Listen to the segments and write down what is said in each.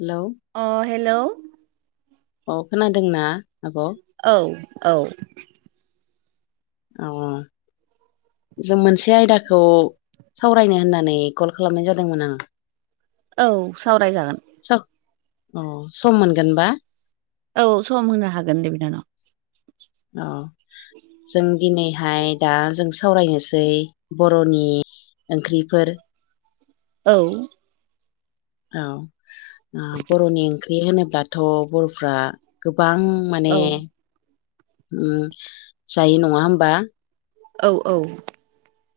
Hello अ hello अ खोनादोंना आब'? औ औ औ अ जों मोनसे आयदाखौ सावरायनो होननानै कल खालामनाय जादोंमोन आङो औ सावरायजागोन साग अ सम मोनगोनबा औ सम होनो हागोन दे बिनानाव अ जों दिनैहाय दा जों सावरायनोसै बर'नि ओंख्रिफोर औ औ ओ बर'नि ओंख्रि होनोब्लाथ' बर'फ्रा गोबां माने औ उम जायो नङा होमबा औ औ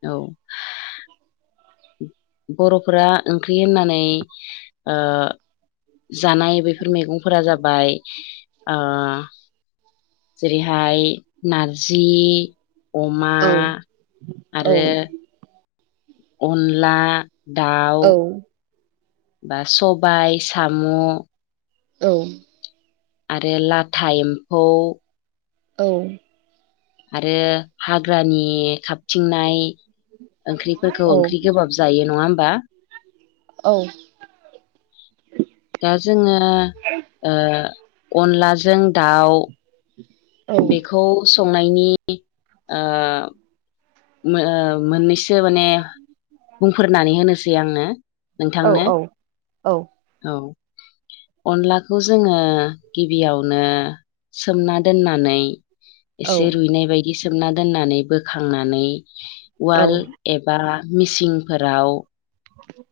औ बर'फोरा ओंख्रि होननानै ओ जानाय बेफोर मैगंफोरा जाबाय ओ जेरैहाय नारजि अमा औ औ आरो अनला दाउ औ बा सबाय, साम' औ आरो लाथा एम्फौ औ औ आरो हाग्रानि खाब थिंनाय ओंख्रिफोरखौ ओंख्रि गोबाब जायो नङा होमबा? औ दा जोङो अनलाजों दाउ [unintelligible] बेखौ संनायनि मोननैसो माने बुंफोरनानै होनोसै आंनो नोंथांनो औ अनलाखौ जोङो गिबियावनो सोमना दोननानै एसे रुइनाय बायदि सोमना दोननानै बोखांनानै वाल एबा मिसिंफोराव औ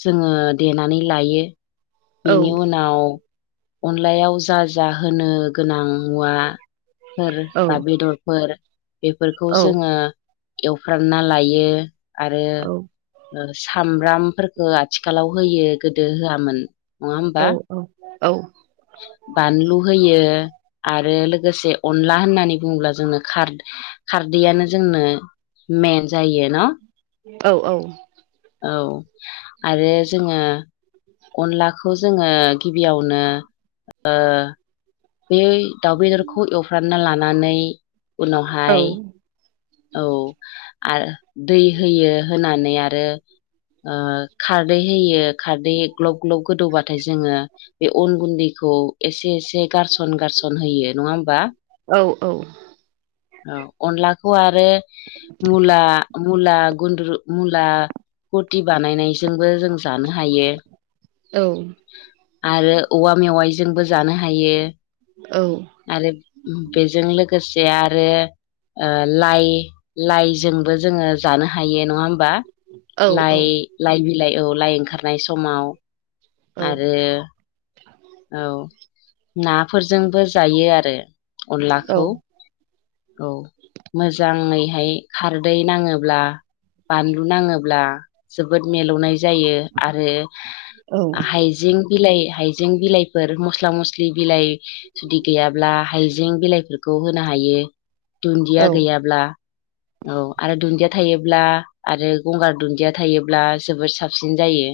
जोङो देनानै लायो बेनि उनाव अनलायाव जा जाहोनो गोनां मुवा फोर बा बेदरफोर बेफोरखौ जोङो एवफ्रामना लायो आरो सामब्रामख आथिखालाव होयो गोदो होआमोन नङा औ होमबा औ औ बानलु होयो आरो लोगोसे अनला होननानै बुङोब्ला जोंनो खार खारदैयानो जोंनो मेन जायो न' औ औ औ आरो जोङो अनलाखौ जोङो गिबियावनो बे दाउ बेदरखौ एवफ्रामना लानानै उनावहाय औ आरो दै होयो होनानै आरो खारदै होयो खारदै ग्लब ग्लब गोदौबाथाय जोङो बे अन गुन्दैखौ एसे एसे गारसन गारसन होयो नङा होमबा औ औ औ अनलाखौ आरो मुला मुला गुन्द्रु मुला कटि बानायायनाय जोंबो जों जानो हायो आरो औवा मेवाइजोंबो जानो हायो औ आरो बेजों लोगोसे आरो लाइ लाइजोंबो जोङो जानो हायो नङा होमबा लाइ लाइ बिलाइ औ लाइ ओंखारनाय समाव आरो औ नाफोरजोंबो जायो आरो अनलाखौ औ मोजाङैहाय खारदै नाङोब्ला बानलु नाङोब्ला जोबोद मिलौनाय जायो आरो हाइजें बिलाइ हाइज जों बिलाइफोर मस्ला मस्लि बिलाइ जुदि गैयाब्ला हाइजें बिलाइफोरखौ होनो हायो दुन्दिया गैयाब्ला औ आरो दुन्दिया थायोब्ला आरो गंगार दुन्दिया थायोब्ला जबोद साब साबसिन जायो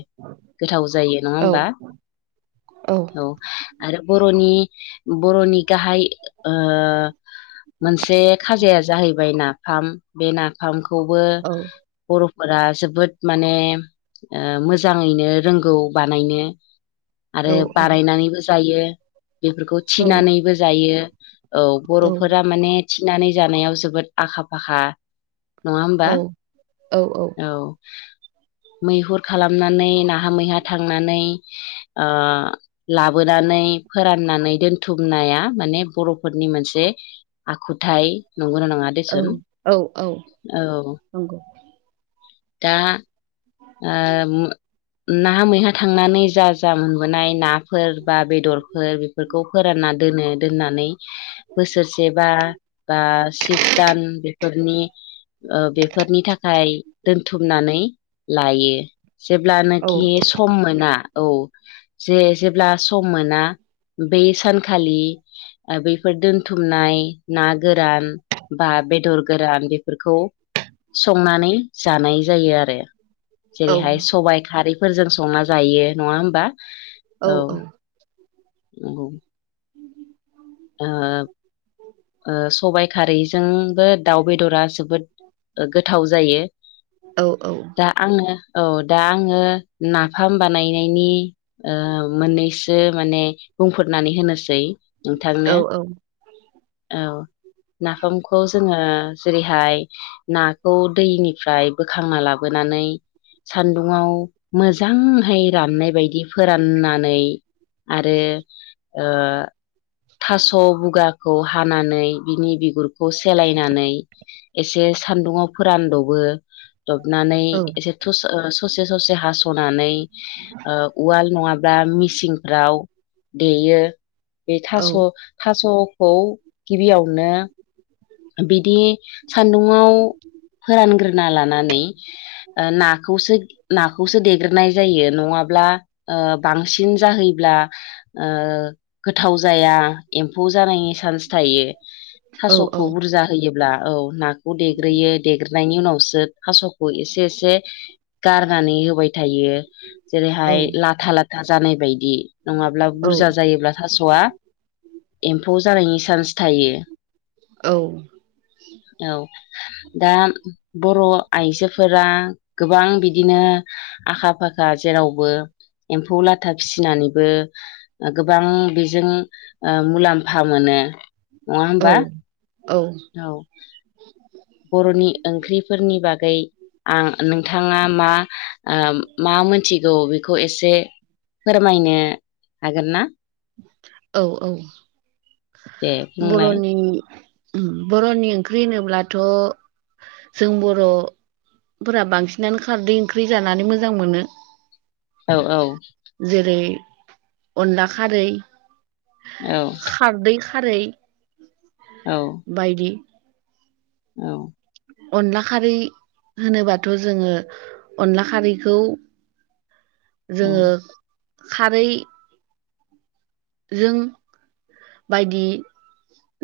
गोथाव जायो नङा होमबा औ आरो बर'नि बर'नि गाहाय मोनसे खाजाया जाहैबाय नाफाम बे नाफामखौबो बर'फोरा जोबोद माने ओ मोजाङैनो रोंगौ बानायनो। आरो बानायनानैबो जायो बेफोरखौ थिनानैबो जायो। औ बर'फोरा माने थिनानै जानायाव जोबोद आखा फाखा नङा औ होमबा औ मैहुर खालामनानै नाहा मैहा थांनानै ओ लाबोनानै फोराननानै दोनथुम। बुथुमनाया माने बर'फोरनि मोनसे आखुथाय नंगौना' नङा औ देसुन औ औ औ। नंगौ दा आ नाहा मैहा थांनानै जा जा मोनबोनाय नाफोर बा बेदरफोर फोरखौ फोरानना दोनो दोननानै बोसोरसे बा बा सिक्स दान बेफोरनि ओ बेफोरनि थाखाय दोनथुमनानै लायो औ जेब्लानाखि सम मोना औ जे जेब्ला सम मोना बै सानखालि बेैफोर दोनथुमनाय। ना गोरान बा बेदर गोरान बेफोरखौ संनानै जानाय जायो आरो। औ जेरैहाय सबाय खारैफोरजों संना जायो नङा होमबा औ। औ। उमम [unintelligible] ओ ओ सबाय खारैजोंबो दाउ बेदरा जोबोद गोथाव जायो औ औ दा आङो औ दा आङो नाफाम बानायनायनि ओ मोननैसो माने बुंफोरनानै होनोसै। औ थांनो औ नाफामखौ जोङो जेरैहाय नाखौ दैनिफ्राय बोखांना लाबोनानै सान्दुंआव मोजांहै राननाय बायदि फोराननानै। आरो ओ थास' बुगाखौ हानानै बिनि बिगुरखौ सेलायनानै एसे सान्दुंङाव फोरानदबो दबनानै औ एसे सस ओ ससे ससे हास'नानै ओ उवाल नङाब्ला मिसिंफ्राव देयो। बे थास' थास'खौ गिबियावनो बिदि सान्दुुंआव फोरानग्रोना लानानै। ओ नाखौसो नाखौसो देग्रोनाय जायो नङाब्ला ओ बांसिन जाहैब्ला ओ गोथाव जाया एम्फौ जानायनि चान्स थायो थास' फुजा होयोब्ला औ नाखौ देग्रोयो देग्रोननायनि उनावसो थास' एसे एसे गारनानै होबाय थायो जेरैहाय लाथा लाथ दाजानाय बायदि। नङाब्ला बुरजा जायोब्ला थास'आ एम्फौ जानायनि चान्स थायो। औ। औ दा बर' आइजोफोरा गोबां बिदिनो। आखा फाखा जेरावबो एम्फौ लाथा फिसिनानैबो ओ गोबां बेजों ओ मुलाम्फा मोनो नङा होमबा औ औ बर'नि ओंख्रिफोरनि बागै आं नोंथाङा मा ओ मा मोनथिगौ बेखौ एसे फोरमायनो हागोन ना? औ औ दे बुंलाय बर'नि उम बर'नि ओंख्रि होनोब्लाथ' जों बर' फोरा बांसिनानो खारदै ओंख्रि जानानै मोजां मोनो। औ औ। जेरै अनला खारै औ खारदै खारै औ बायदि औ अनला खारै होनोबाथ' जोङो अनला खारैखौ [inaudible] जोङो खारै जों बायदि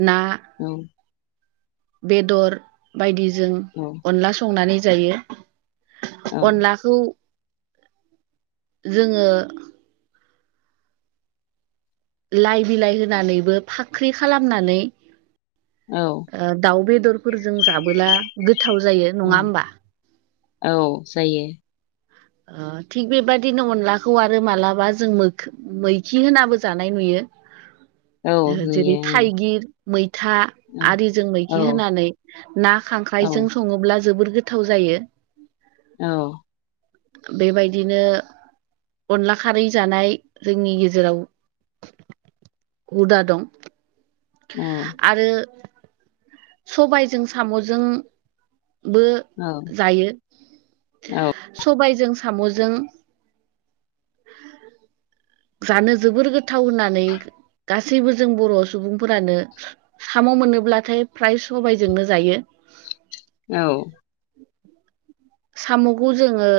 ना [inaudible] बेदर बायदिजों [inaudible] अनला संनानै जायो औ अनलाखौ जोङो लाइ बिलाइ होनानैबो फाख्रि खालामनानै औ ओ दाउ बेदरफोरजों जाबोला गोथाव जायो। नङा होमबा औ जायो। ओ थिग बेबादिनो अनलाखौ आरो मालाबा जों मोखो मैखि होनाबो जानाय नुयो। औ ओ जेरै नुयो ओं थाइगिर मैथा औ आरिजों मैगि औ होनानै ना औ खांख्राइजों सङोब्ला जोबोर गोथाव जायो। औ बेबायदिनो अनला खारै जानाय जोंनि गेजेराव हुदा दं। [inaudible] आरो सबाइजों साम'जोंबो औ जायो औ सबाइजों साम'जों जानो जोबोर गोथाव होननानै गासैबो जों बर' सुबुं फोरानो साम' मोनोब्लाथाय फ्राय सबाइजोंनो जायो। औ साम'खौ जोङो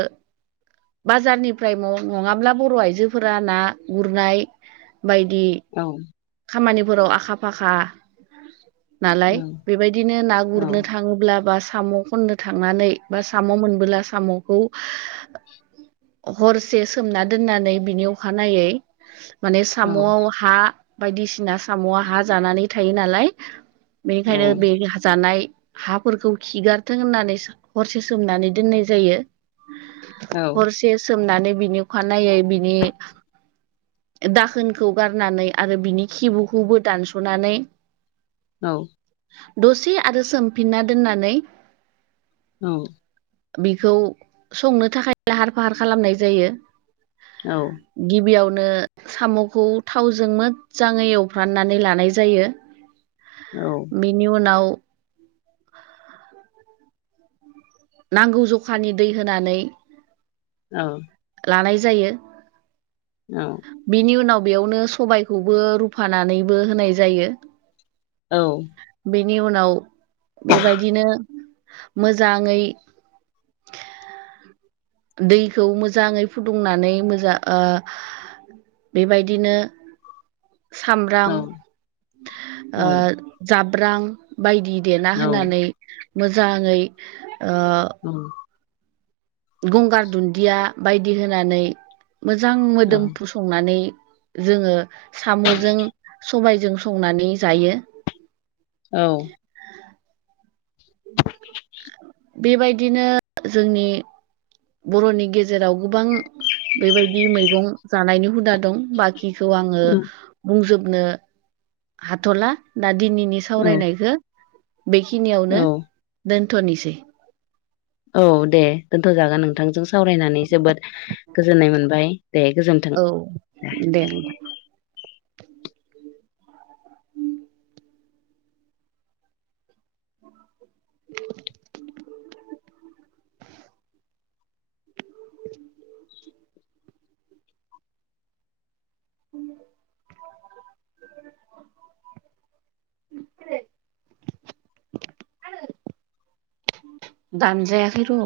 बाजारनिफ्राय मं नङाब्ला बर' आइजोफोरा ना गुरनाय बायदि औ खामानिफोराव आखा फाखा नालाय बेबायदिनो ना गुरनो थाङोब्ला बा साम' खननो थांनानै बा साम' मोनबोला साम' खौ हरसे सोमना दोननानै बिनि अखानायै माने औ साम'आव हा बायदिसिना साम'आ हा जानानै थायो नालाय मखायनो बे जानाय हाफोरखौ खिगारथों होननानै हरसे सोमनानै दोननाय जायो अ जे सोमनानै बिनि अखानायै बिनि दाखोनखौ गारनानै आरो बिनि खिबुखौबो दानस'नानै औ दसे आरो सोमफिनना दोननानै औ बिखौ संनो थाखाय लाहार फाहार खालामनाय जायो औ गिबियावनो साम'खौ थाव जों मोजाङै एवफ्राननानै लानाय जायो औ बिनि उनाव उ नांगौ जखानि दै होनानै औ लानाय जायो औ बिनि उनाव बेयावनो सबायखौबो रुफानानैबो होनाय जायो औ बेनि उनाव बेबायदिनो मोजाङै दैखौ मोजाङै फुदुंनानै मोजां बेबायदिनो सामब्रां जाब्रां बायदि देना होनानै मोजाङै ओ गंगार दुन्दिया बायदि होनानै मोजां मोदोम फुस संनानै जोङो साम'जों सबायजों संनानै जायो औ बेबायदिनो जोंनि बर'नि गेजेराव गोबां बेबायदि मैगं जानायनि हुदा दं बाखि खिखौ आङो बुंजोबनो हाथ'ला दा दिनैनि सावरायनायखौ बेखिनियावनो औ धन धनि से औ दे दोनथ'जागोन नोंथांजों सावरायनानै जोबोद गोजोननाय मोनबाय दे औ गोजोन्थों दे उ [inaudible] उ [unintelligible] दानजायाखै र'